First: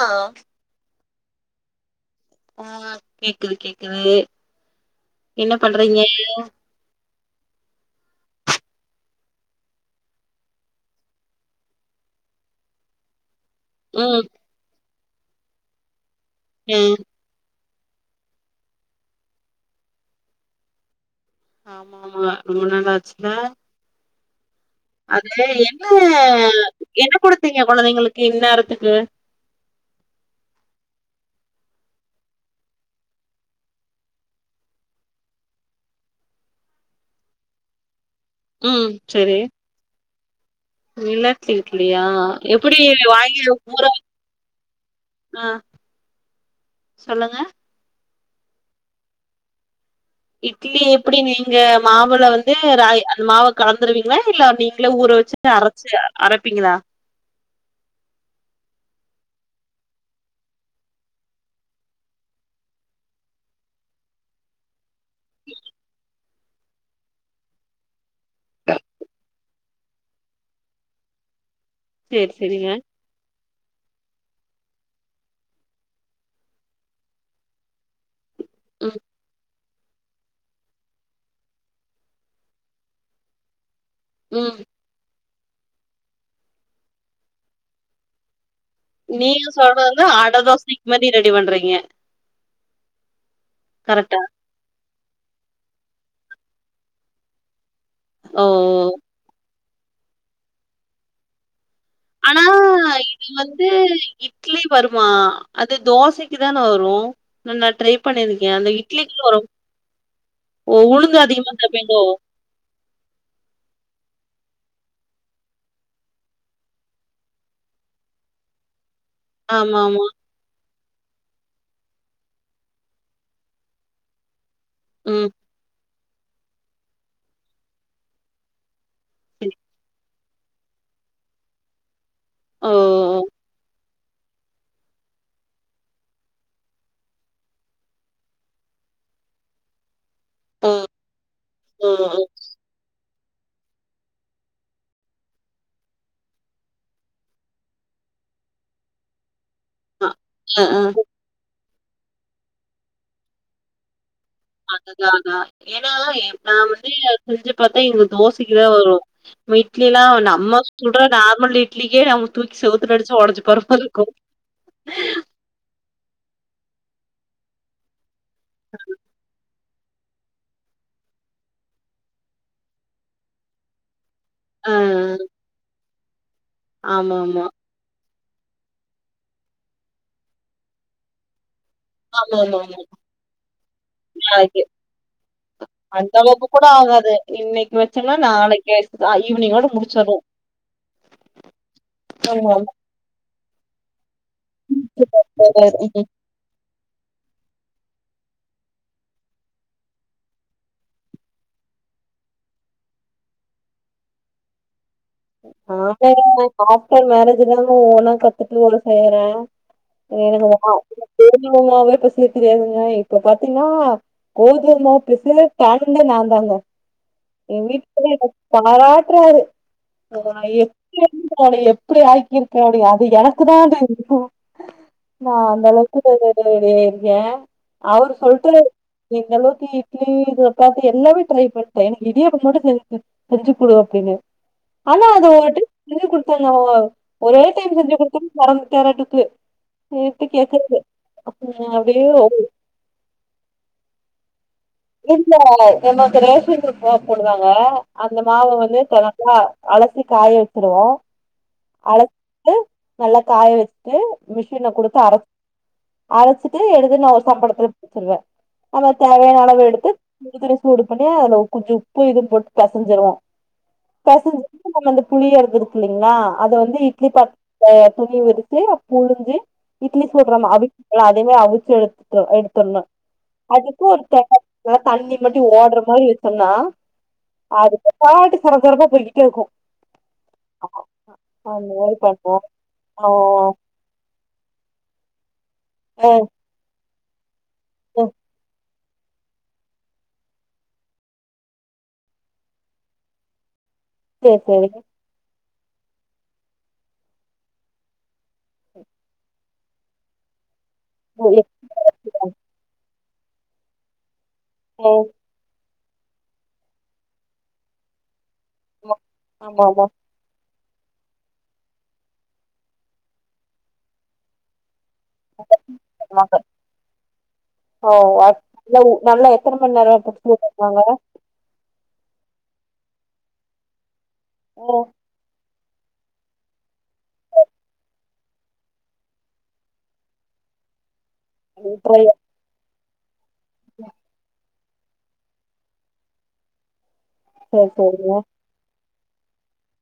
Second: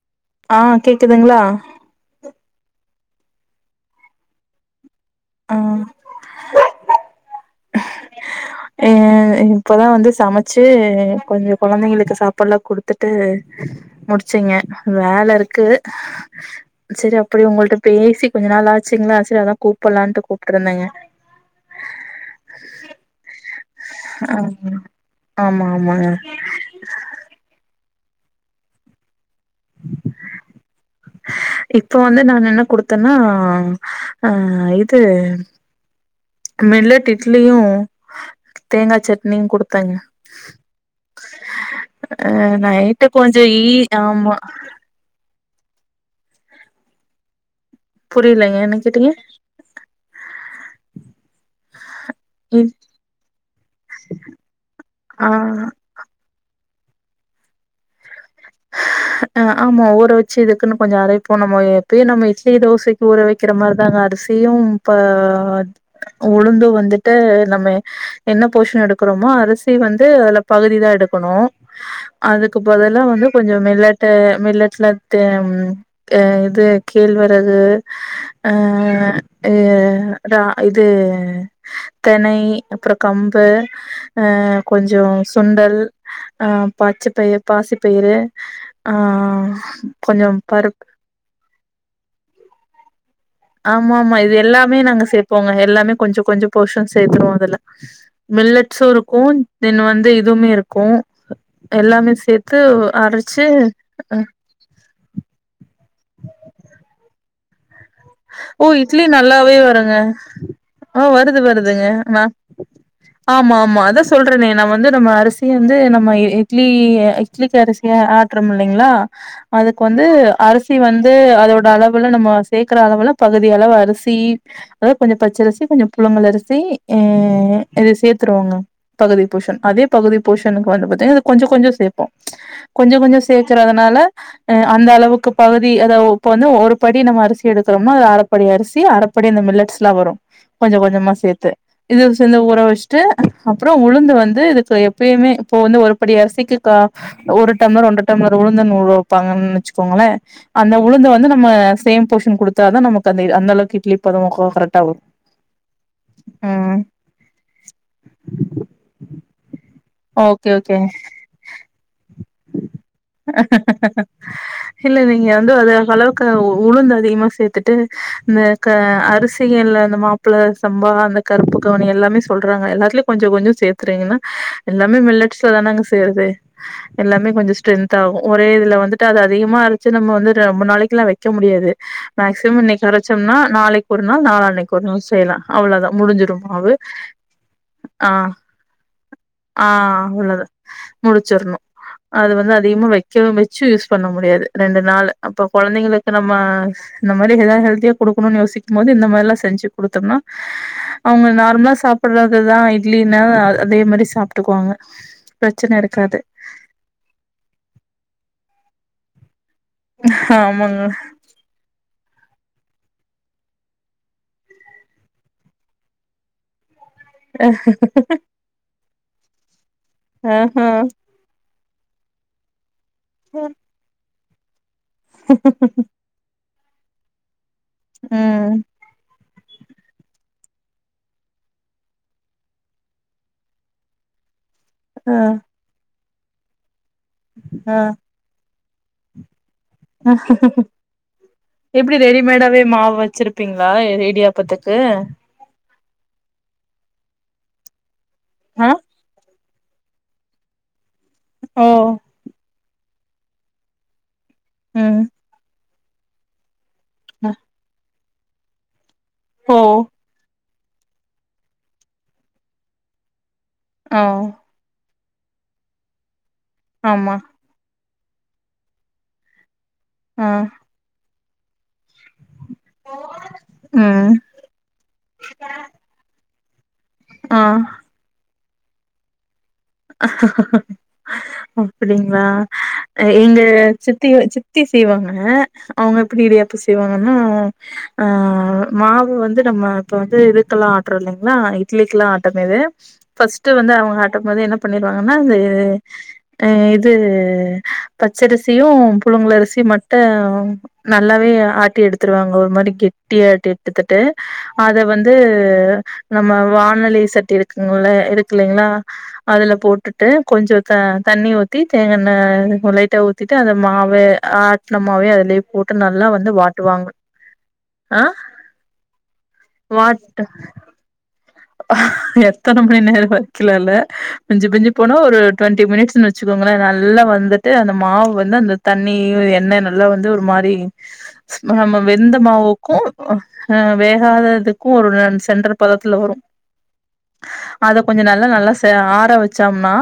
Hollow ஆ கேக்குதுங்களா ஆ கேக்குது கேக்குது என்ன ஆ பண்றீங்க அ இப்பதா வந்து சமைச்சி கொஞ்சோ கொழந்தைங்களுக்கு சாப்பாடுல்லா குடுத் துட்டு ம் முடிச்சிங்க வேல இருக்கு ம் செரி அப்டி உங்கள்ட்ட பேசி கொஞ்ச நாள் ஆச்சுங்களா செரி அதான் கூப்புடலாம்னுட்டு கூப்புட்டு இருந்தேங்க ஆமா ஆமா ரொம்ப நாள் ஆச்சு இல்ல [unintelligible] அது ஆமா என்ன ஆமாங்க என்ன குடுத்தீங்க கொழந்தைங்களுக்கு இந்நேரத்துக்கு இப்போ வந்து நான் என்ன குடுத்தேன்னா ஆ இது மில்லட் இட்லியும் ம் தேங்காய் சட்னியும் குடுத்தேங்க மில்லட் இட்லியா ஆ எப்டி நைட்டு கொஞ்சோ வாங்கி ஈ ஊற ஆமா ஆ சொல்லுங்க புரியலிங்க என்ன கேட்டீங்க இட்லி எப்டின்னு நீங்க மாவுல வந்து இ ரா அந்த மாவை கலந்துருவீங்களா இல்ல நீங்களே ஊற வச்சு ஆ ல அரைச்சு அரைப்பிங்களா ஆ ஆமா ஊற வச்சு இதுக்குன்னு கொஞ்சம் அரைப்போம் நம்ம எப்பயுமே நம்ம இட்லி தோசைக்கு ஊற வச்ச வைக்கிற மாரிதாங்க அரிசியும் இப்ப உளுந்து வந்துட்டு நம்ம என்ன போஷன் எடுக்கிறோமோ அரிசி இட்லி வந்து அதுல பகுதி தான் எடுக்கணும் சேரி அதுக்கு சேரிங்க பதிலா வந்து கொஞ்சம் மில்லட்டு மில்லட்டுலட்டு ஆ இது கேழ்வரகு ம் ஆ ரா இது தெனை அப்றம் கம்பு ஆ ம் கொஞ்சம் சுண்டல் ஆ பச்சை பயிர் பாசிப்பயிறு ஆ நீங்க சொல்றது கொஞ்சோ அடை பரு தோசைக்கு மாரி ரெடி பண்றீங்க ஆமா ஆமா கரெக்டா இது எல்லாமே நாங்க சேர்போங்க எல்லாமே கொஞ்சம் கொஞ்சம் போஷன் சேத்துருவோம் அதுல ஓ ஓ மில்லட்ஸும் இருக்கும் தென் வந்து இதுமே இருக்கும் எல்லாமே ஆனா சேர்த்து இது அரைச்சு வந்து அ இட்லி வருமா அது தோசைக்கு தானே வரும் நான் ட்ரை பண்ணியிருக்கேன் ஓ இட்லி நல்லாவே வருங்க ஓ ஆ உளுந்து வருது அதிகமா வருதுங்க சேப்பீங்களோ நான் ஆமா ஆமா அதான் சொல்றேனே நான் வந்து நம்ம அரிசி வந்து நம்ம இட்லி இட்லிக்கு அரிசியா ஆட்டுறோம் இல்லைங்களா ஆமா அதுக்கு ஆமா வந்து அரிசி வந்து அதோட அளவுல நம்ம சேக்கற அளவுல பகுதியளவு அரிசி அதாவது கொஞ்சம் ம் பச்சரிசி கொஞ்சம் புலுங்கள் அரிசி இத சேர்த்துருவங்க பகுதி சரி போஷன் அதே பகுதி போஷனுக்கு வந்து பாத்தீங்கனா கொஞ்சம் கொஞ்சம் சேப்போம் ஓ கொஞ்சம் கொஞ்சம் சேக்கறதுனால அந்த அளவுக்கு பகுதி அதாவது இப்ப வந்து ஒரு படி நம்ம அரிசி எடுக்கிறோம் அது அரைப்படி அரிசி அரைப்படி அந்த மில்லட்ஸ்ல்லாம் வரும் ஓ கொஞ்சம் கொஞ்சமா சேத்து ஓ இது ஓ சேர்ந்த ஊறவச்சு வன்ட்டு அப்றம் உளுந்து வந்து இதுக்கு எப்யுமே இப்போ வந்து ஒரு படி அரிசிக்கு கா ஒரு டம்ளர் ஒன்ற டம்ளர் உளுந்து ஊற வைப்பாங்கன்னு ஆ வச்சுக்கோங்களேன் அ அந்த ஆ உளுந்த வந்து நம்ம சேம் போர்ஷன் குடுத்தாதா நமக்கு அந்த-அந்தளவுக்கு இட்லி பதம் கோ அது அது அதுதா ஏன்னா நா ம் வந்து செஞ்சு பாத்தா எங்க தோசைக்குதா வரு வீட்லைலா ஓகே நம்ம ஓகே சுடற நார்மல் இட்லிக்கே நம்ம தூக்கி செவுத்துல அடிச்சுஒடச்சி போற மாரி இருக்கு இல்ல நீங்க வந்து அது அளவுக்கு உளுந்து அதிகமா சேத்துட்டு இந்த க அரிசியில இந்த மா ப்பா சம்பா அந்த கருப்பு கவுனி எல்லாமே சொல்றாங்க எல்லாத்துலயு கொஞ்சோ கொஞ்சோ சேத்துறீங்கன்னா ஆ எல்லாமே மில்லட்ஸ்லதானங்க சேருது ஆமா எல்லாமே ஆமா கொஞ்ச ட்ரென்த் ஆகு ஒரே இதுல வந்துட்டு அத அதிகமா அரச்சி நம்ம வந்து ரொம்ப நாளைக்குல்லா வைக்க முடியாது ஆமா ஆமா மேக்சிமம் ஆமா இன்னைக்கு அரைச்சோம்னா நாளைக்கு ஒரு நாள் அது நாளான்னைக்கு ஒரு நாள் செய்யலா அவ்வளவுதா முடிஞ்சிரு மாவு. அதாவது இன்னைக்கு வச்சம்னா ஆ நாளைக்கே ஆ உள்ளது முடிச்சிடணு அது வந்து ஆமா அதிகமா வைக் ரிசுல வச்சு யூஸ் பண்ண முடியாது ரெண்டு நாள் அப்ப ம் குழந்தைங்களுக்கு நம் ம இந்த மாரி எதாவது ஹெல்தியா குடுகணும்னு யோசிக்குபோது இந்த மாரில்லா செஞ்சு குடுத்தம்னா அவங்க நார்மலா சாப்படுறதுதா இட்லினா அதே மாரி சாப்ட்டுக்கோங்க. [unintelligible] ஆப்டர் மேரேஜ் தாங்க ஒவொன்னா கத்துட்டு செய்ய போறே ஆமாங்க எனக்கு தெரிஞமாவ இப்பசே பேசய தெரியாதுங்க இப்ப பாத்தீங்ன்னா கோதுமை மாவு பிசுலே கழ்ந்தே நான் தாங்க என் வீட்டுக்காரு என்ன பாராட்டுறாரு நா ஆஹா எப்டி இருந்தே உன்ன எப்டி ஆக்கிருக்கே அப்டினு அது எனக்கு தா தெரியு நா அந்த அளவுக்கு வெறொரு [unintelligible] இருக்கே அவரு சொல்ட்டு ம் இந்த அளவுக்கு இட்லி தோச சப்பாத்தி எல்லாமே ட்ரை பண்ணிட்டே எனக்கு இடியப்பம் மட்டு தெரியாது செஞ்சுக்குடு அப்டின்னு ஆனா ஆ அதை ஒருவாட்டி செஞ்சு கொடுத்தாங்க ஒரே ஆ டைம் செஞ்சு கொடுத்தும் மரம் தேரட்டுக்கு எப்டி அப்டியே ரெடிமேடாவே மாவ வச்சிருப் இருப்பீங்களா இது இடியாபத்துக்கு இல்ல என்ன அப்ப ரேஷன் போவ சொல்லுதாங்க அந்த மாவு ஆ வந்து தனக்கா அலசி காய வச்சுருவோ ஓ அலந்து நல்லா காய வச்சு லே மிஷின கொடுத்து ம் அரைச் அரைச்சிட்டு எடுத்து நா ஒரு சம்படத்துல போட்டிருவே நம்ம தேவையான ஓ அளவு எடுத்து இதுல சூடு பண்ணி அத குஞ்சு உப்பு இதுன்னு போட்டு பெசஞ்சிருவோ ஆ பசஞ்ச நம்ம அந்த புளிறது இருக்கு இல்லைங்களா அதை வந்து இட்லி ஆமா பாத் த துணி விரிச்சு புழிஞ்சு இட்லி ஆ சுடுற மாவு எல்லா அதையுமே அவிச்சி எடுத் எடுத்தரணு அதுக்கு ஒரு ம் தண் தண்ணி மட்டும் ஓடுற மாதிரி சொன்னா ஆ அதுக்குபாட்டுக்கு கொறகொறப்பா போய்கிட்டே இருக்கு அந்த மாரி அப்டிங்களா பண்ணுவோ அ ஆ எங்க சித்தி ஓ சித்தி சித்தி செய்வாங்க அவங்க ஆ எப்டி இடியாப்பம் செய்வாங்கன்னா ஆ மாவு வந்து நம்ம இப்ப வந்து இதுக்கெல்லா ஆட்டுற இல்லைங்களா இட்லிக்கல்லா ஆட்டுனது ஃபஸ்ட் வந்து அவங்க ஆட்டு சேரி போது என்ன சேரி பண்ணிருவாங்கன்னா இது அ இது பச்சரிசியு புழுங்கல் அரிசியு மட்டு நல்லாவே ஆட்டி எடுத்துருவாங்க ஒரு மாதிரி கெட்டியா ஆட்டி எடுத்துட்டு அத வந்து இது நம்ம வானலி சட்டி இருக்குங்கள்ள இருக்கில்லைங்களா அதுல ஆமா ஆமா போட்டுட்டு கொஞ்ச த-தண்ணி ஊத்தி தேங்கெண்ண ஒரு லைட்டா ஊத்திட்டு அந்த மாவே ஆட்டின மாவே அது லே போட்டு நல்லா ஆமா வந்து வாட்டுவாங்க. ஓ ஆ வாட் நல்லா எத்தனை மணி வாட் நேரம் [unintelligible] ச்சுந்தாங்க எத்தன மணி நேரம் வச்சுலா இல்ல மிஞ்சி மிஞ்சி போனா ஒரு ட்வெண்ட்டி மினிட்ஸ்ன்னு வச்சுக்கோங்களே நல்லா வந்துட்டு அந்த மாவு வந்து அந்த தண்ணி எண்ணெய் நல்ல வந்து ஒரு மாரி நம்ம வெந்த மாவுக்கு அ வேகாததுக் க்கு ஒரு ரெண் சென்டர் பதத்துல வரு சேரி அத கொஞ்ச சேரிங்க நல்லா நல்லா செ ஆற வச்சம்னா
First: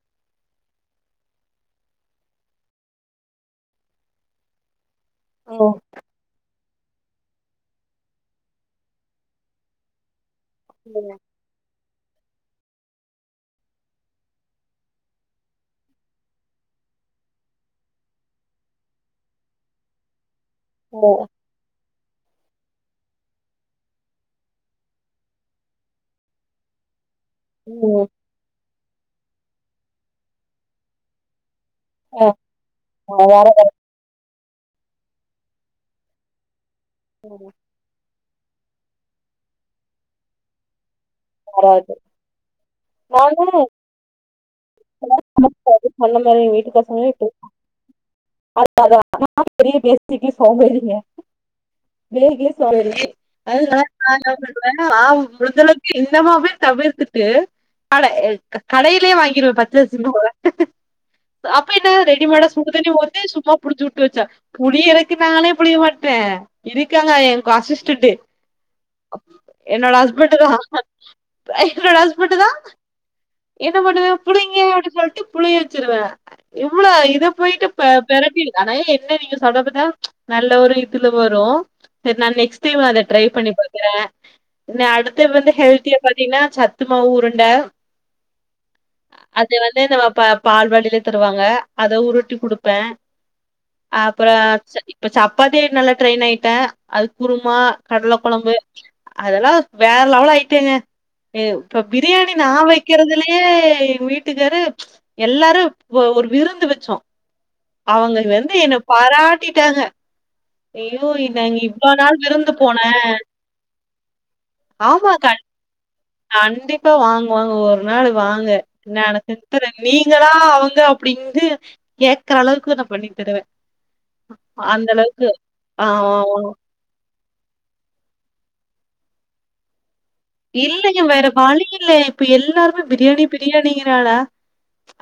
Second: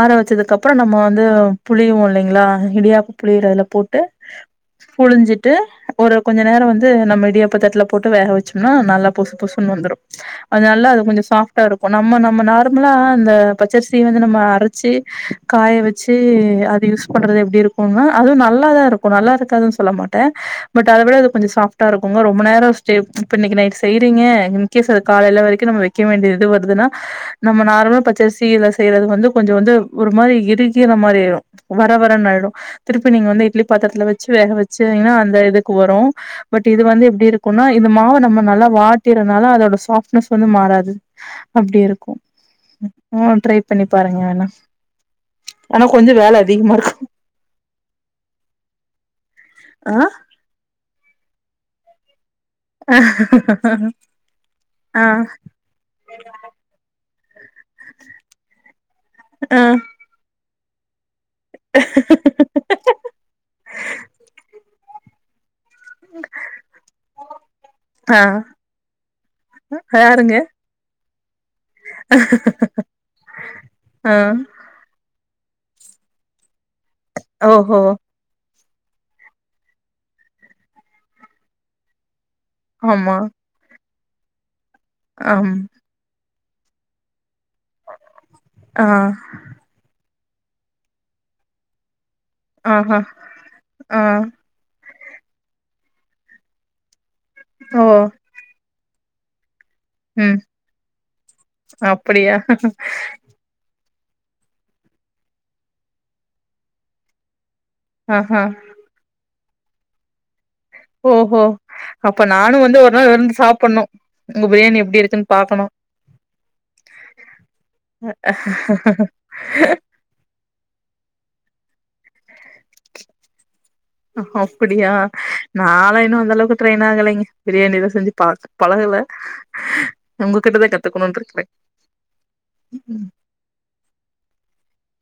ஆற வச்சதுக்கு அப்றோ நம்ம வந்து புழிவோ இல்லேங்ளா இடியாப்ப புழியிறதுல போட்டு புழிஞ்சிட்டு ஒரு கொஞ்ச நேரோ வந்து நம்ம இடியப்பதட்ல போட்டு வேக வச்சோம்னா நல்லா பொசு பொசுன்னு வந்துரு அது நல்ல கொஞ்ச ஸாப்ட் ட்டா இருக்கு நம்ம நம்ம நார்மலா அந்த பச்சரிசிய வந்து நம்ம அரச்சி காய வச் வச்சி அது யூஸ் பண்றது எப்படி இருக்கும்ன்னா அதுவும் நல்லாதான் இருக்கும் நல்லா இருக்காதுன்னு சொல்ல மாட்டேன் பட் அத ஓ விட இது கொஞ்ச சாப்டா இருக்கும்ங்க ரொம்ப நேரொ ஸ்டே இப்ப இன்னக்கி நைட்டு செய்றீங்க இன்கேஸ் அது காலைல வரைக்கும் நம்ம வைக்க வேண்டிய இது வருதுன்னா நம்ம நார்மலா ம் பச்சரிசி செய்யறது வந்து கொஞ்சம் வந்து ஒரு மாறி இறுகிற மாறி ஆயிரும் வர ஆ வரன்னு ஆய்டு திருப்பி நீங்க வந்து வேற இட்லி பாத்துரத்துல வச் வேக வச்சிங்கன்னா அந்த இதுக்கு வரும் பட் இது வந்து எப்படி இருக்கும்னா இந்த மாவு நம்ம நல்லா வாட்டியறனால அதோட சாஃப்ட்னஸ் வந்து மாறாது அப்டி வராது இருக்கும் ம் நானு ட்ரை பண்ணி பாருங்க வேணா ஆனா கொஞ்ச சொன்ன வேல அதிகமா இருக்கு [unintelligible] [unintelligible] ஆ அது நல்லா ஆ பாவம் இந்தமாவே தவிர்த்துட்டு கடை கடையிலயே வாங்கிருவேன் ஆ பச்சரிசி மாவ அப்ப என்ன ரெடிமேடா சுடு தண்ணி ஊத்தி சும்மா புழிஞ்சிவுட்டு வச்சா புழியவே [unintelligible] புழிய மாட்டே இருக்காங்க எனக்கு அசிஸ்டன்டு ஆ என்னோட ஹஸ்பண்ட் யாருங்க தா என்னோட ஹஸ்பண்ட் தான் என்ன பண்ணுவே ஆ புழிங்க அப்டின்னு சொல்லிட்டு புழிய வச்சிருவே இவ்ளோ இத போயிட்டு ஓஹோ தெரப்பி ஆன என்ன நீங்க சொதப்புனா நல்ல ஒரு இதுல வரும் சரி நா நெக்ஸ்ட் நிச்சயமா அத ஆமா ட்ரை பண்ணி பாக்கறேன் அடுத்தது வந்து ஆம் ஹெல்த்திய பாத்தீங்கன்னா சத்துமாவு ஊருண்ட ஆ அது வந்து நம்ம பா பால்வாடில தருவாங்க அத உருட்டி குடுப்பேன் ஆஹா ஆ அப்புறம் இப்ப சப்பாத்தி நல்லா ட்ரெயின் ஆயிட்டே அது குருமா ஓ கடலக் குழம்பு அதெல்லாம் வேற லெவல் ம் ஆயிட்டேங்க இப்ப பிரியாணி அப்படியா நா வைக்கறதிலையே வீட்டுக்காரு எல்லாரு ஒரு விருந்து வச்சோ அவுங்க ஆஹா வந்து என்ன பாராட்டிடாங்க ஐயோ ஓஹோ இங் இவ்ளோ நாள் அப்ப விருந்து நானு வந்து போனே ஒரு நாள் விருந்து சாப்புட்ணு உங்க பிரியாணி எப்டி ஆமா க இருக்குன்னு பாக்கணு கண்டிப்பா வாங்க வாங்க ஒரு நாள் வாங்க நானு தித்திற நீ நீங்களா அவுங்க அப்படிந்து கேக்கற அளவுக்கு நா பண்ணி தருவேன் அந்த அப்படியா அளவுக்கு ஆ நாளா இன்னும் அந்த அளவுக்கு டிரைன் நாங்கலிங் பிரியாணிலாம் செஞ்சி ப பழகல உங்ககிட்டதா இல்லங்க கத்துக்கணுனு வேற இருக்குறே வழியில்லா இப்ப எல்லாருமே பிரியாணி பிரியாணிங்கிறாளால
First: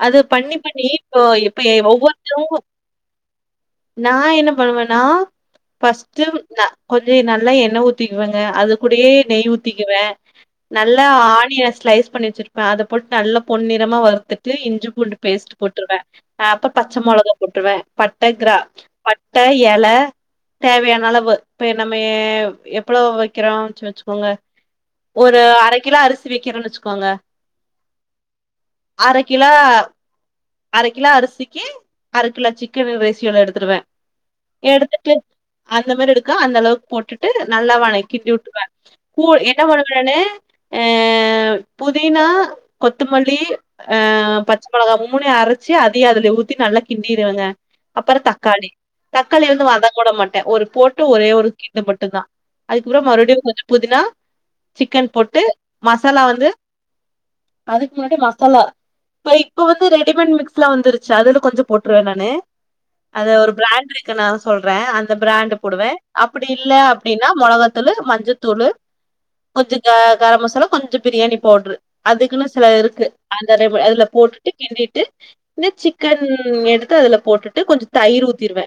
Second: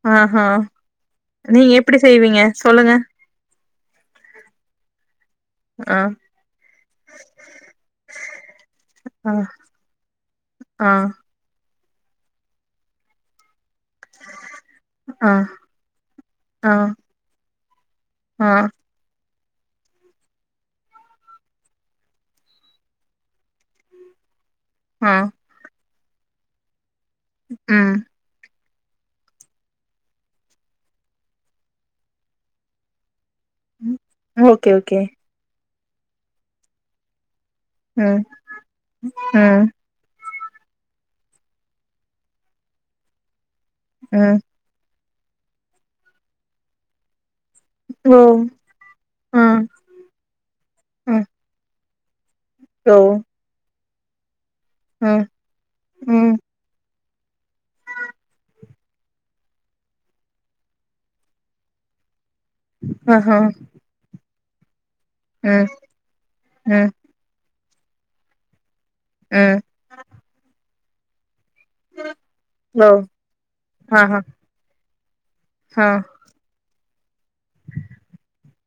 அது ஆஹா பண்ணி பண்ணி இப்ப இப்ப நீங்க எப்டி செய்வீங்க ஒவ்வொருத்தரும் சொல்லுங்க நா என்ன பண்ணுவேன்னா ஆ ஃபஸ்ட்டு நா கொஞ்ச நல்லா எண்ணெ ஊத்திக்குவேங்க அது கூடையே ஆ நெய் ஊத்திகுவே ஆ நல்லா ஆனியன் ஸ்லைஸ் பண்ணி வச்சிருப்ப அத போட்டு நல்லா பொன்னிறமா வறுத்துட்டு இஞ்சி பூண்டு ஆ பேஸ்ட் போட்டுருவே ஆ அப்புறம் பச்சை மிளகா போட்டுருவேன் பட்ட ஆ கிரா பட்ட எல தேவையான அளவு இப்ப நம்ம எவ்ளோ வைக்கிறோம் வச்சி வச்சிக்கோங்க ஆ ஒரு அர கிலோ அரிசி வெக்கறேன் வச்சிக்கோங்க ம் அரை கிலோ அரை கிலோ அரிசிக்கு அரை கிலோ சிக்கன் ரேசியோல எடு துடுவே ஓகே ஓகே எடுத்துட்டு அந்த மாரி எடுக்க அந்த அளவுக் போட்டுட்டு நல்லா வன ம் கிண்டி வுட்டுடுவே கூ எண் ம் நானு அ புதினா கொத்தமல்லி அ ம் பத் பச்ச முளகா மு மூணையு அரச்சு அத அதுல ஊத்தி நல்லா கிண்டிருவேங்க அப்றோ ஓ தக்காளி ஆ தக்காளிய வந்து வதங்க உட மாட்டே ஒரு போட்டு ஆ ஒரே ஒரு கீன்டு மட்டுந் தா ஓ அதுக்கப்றோ மறுபடியு கொஞ்சோ புதினா சிக்கன் ஆ போட்டு மசாலா ம் வந்து அதுக்கு முன்னாடி மசாலா இப்ப இப்ப வந்து ரெடிமேட் மிக்ஸ்லா வந்துருச்சு அதுல கொஞ்சோ போட்டுருவே நானு அது ஆஹா ஒரு பிராண்ட் இருக்குனால சொல்றே அந்த பிராண்ட் ம் போடுவே அப்டி இல்ல ம் அப் அப்டினா முளகாத்தூளு மஞ்சத்தூளு ம் கொஞ்சோ க கரம் மசாலா கொஞ்சோ பிரியாணி பவ்ட்ரு அதுக்குன்னு சில ஓ இருக்கு அந்த அது அதுல ஆஹா போட்டுட்டு கிண்டிட்டு இ ஆ சிக்கன் ம் எடுத்து அதுல போட்டுட்டு கொஞ்சோ தயிர் ஊத்திருவே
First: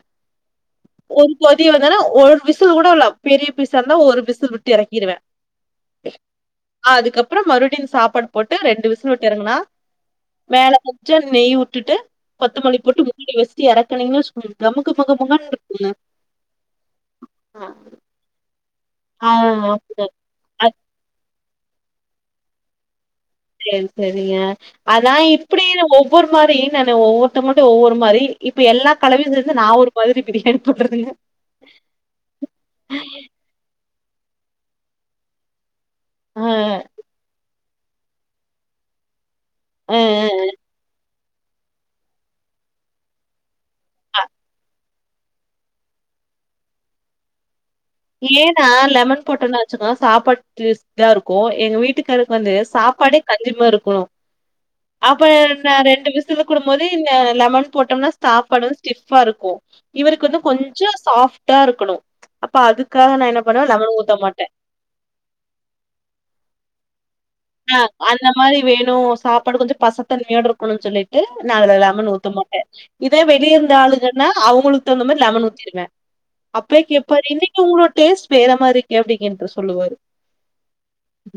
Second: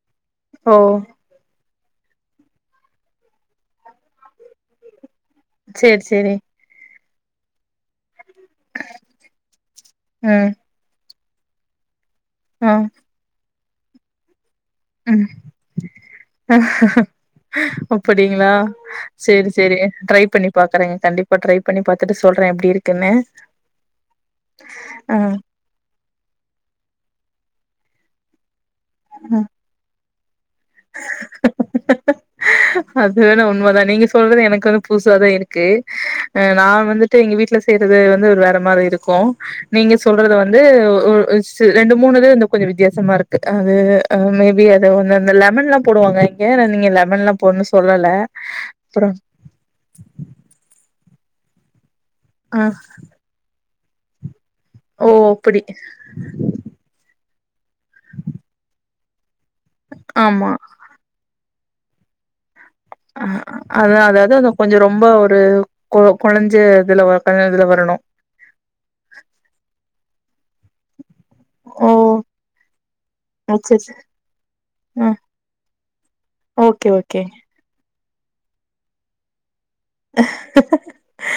ஓ ஒரு கொதி வந்தன்னே ஒரு விசில் கூட உள்ள பெரிய பீசாருந்தா ஒரு விசில் விட்டு இறக்கிருவே சேர் சேரி அதுக்கப்றோ மறுபடியு சாப்பாடு போட்டு ரெண்டு விசில் விட்டறங்குனா ம் மேல கொஞ் சோ நெய் வுட்டுட்டு ஆ கொத்தமல்லி போட்டு மூடி வச்சிட்டு இறக்குனீங்கனா சூ நமக்கு முக ம் முகன் இருக்குங்க [inaudible] அப்டிங்களா ஆ சேரி சேரி அது ட்ரை பண்ணி பாக்குறேங் கண்டிப்பா ட்ரை பண்ணி பாத்துட்டு சொல்ற எப்டி இருக்குன்னு சேரி சேரிங்க அதா ஆ இப்டி ஒவ்வொரு மாரி நானு ஒவ்வொருத்தர் மட்டு ஒவ்வொரு மாரி இப்ப எல்லா கலவையு ஆ சேர்ந்து நா ஒரு மாரி பிரியாணி பண்றதுங்க அது வேணா உண்மதா நீங்க சொல்றது எனக்கு வந்து புதுசா தா இருக்கு அ ஆ நா வந்துட்டு எங்க வீட்ல செய்யறது வந்து ஒரு வேற மாரி இருக்கு நீங்க ஆ சொல்றது வந்து [unintelligible] ரெண்டு மூணுது வந்து கொஞ்ச வித்தியாசமா இருக் அது அ மேபி அது வந்து அந்த லெமன்லாம் போடுவாங்க இங்க நீங்க லெமன்ல்லாம் பொண்ணு சொல்லல ஆ ஏன்னா அப்றோ லெமன் போட்டோன்னு வச்சுக்கோ சாப்பாடு டேஸ்டாருக்கு எங்க வீட்டுக்காருக்கு வந்து ஆ சாப்பாடே கஞ்சமா இருக்கணு ஓ அப்ப அப்படி நா ரெண்டு பிஸ் திருக்குடும்போது ல லெமன் போட்டோம்னா சாப்பாடு ஸ்டிஃபாருக்கு இவருக்கு வந்து ஆமா கொஞ்சோ சாஃப்ட்டா இருக்கணு அப்ப அதுக்காக அ நா என்ன பண்ணுவே லெமன் அதா ஊத்த அதாவது மாட்டே அது கொஞ்சோ ரொம்ப ஒரு கொ கொலஞ்ச இதுல வ இதுல ஆ வரணு அந்த மாரி வேணு சாப்பாடு கொஞ்ச பசத்தண்ணியாட்ருக்குன்னு சொல்லிட்டு நா அததுல ஓ லெமன் ஊத்த மாட்ட இதே வெளியேருந்து சேர் சேர் ஆளுகனா அவுங்களுக்கு தகுந்த அ மாரி லெமன் ஊத்திருவே அப்பே ஓகே ஓகே கேப்பாரு என்ன உங்களோட டேஸ்ட் வேற மாரி இருக்கே அப்டிங்கேனு சொல்லுவாரு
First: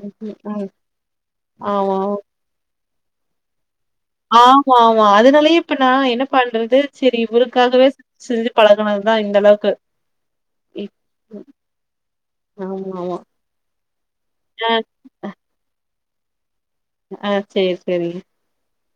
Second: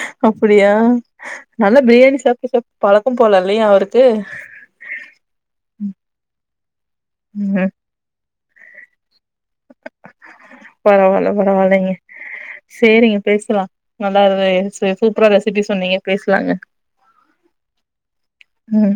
ம்ஹ்ம். ம். அப்டியா நல்லா ஆமா. பிரியாணி சாப்ட்டு சாப் பழக்கம் போல இல்லயே அவருக் ஆமா ஆமா அதனாலயே இப்ப நா என்ன பண்றது சரி ம் இவருக்காகவே ச செஞ்சு பழகனதுதா இந்த அளவுக்கு இப் பரவால்ல ம். பரவால்லைங்க ஆமாமா. சேரிங்க பேசலா நல்லா ஆ, இரு [unintelligible] சூப்ரா ரெசிபி சொன்னீங்க பேசலாங்க ஆ சேரி சேரிங்க ம்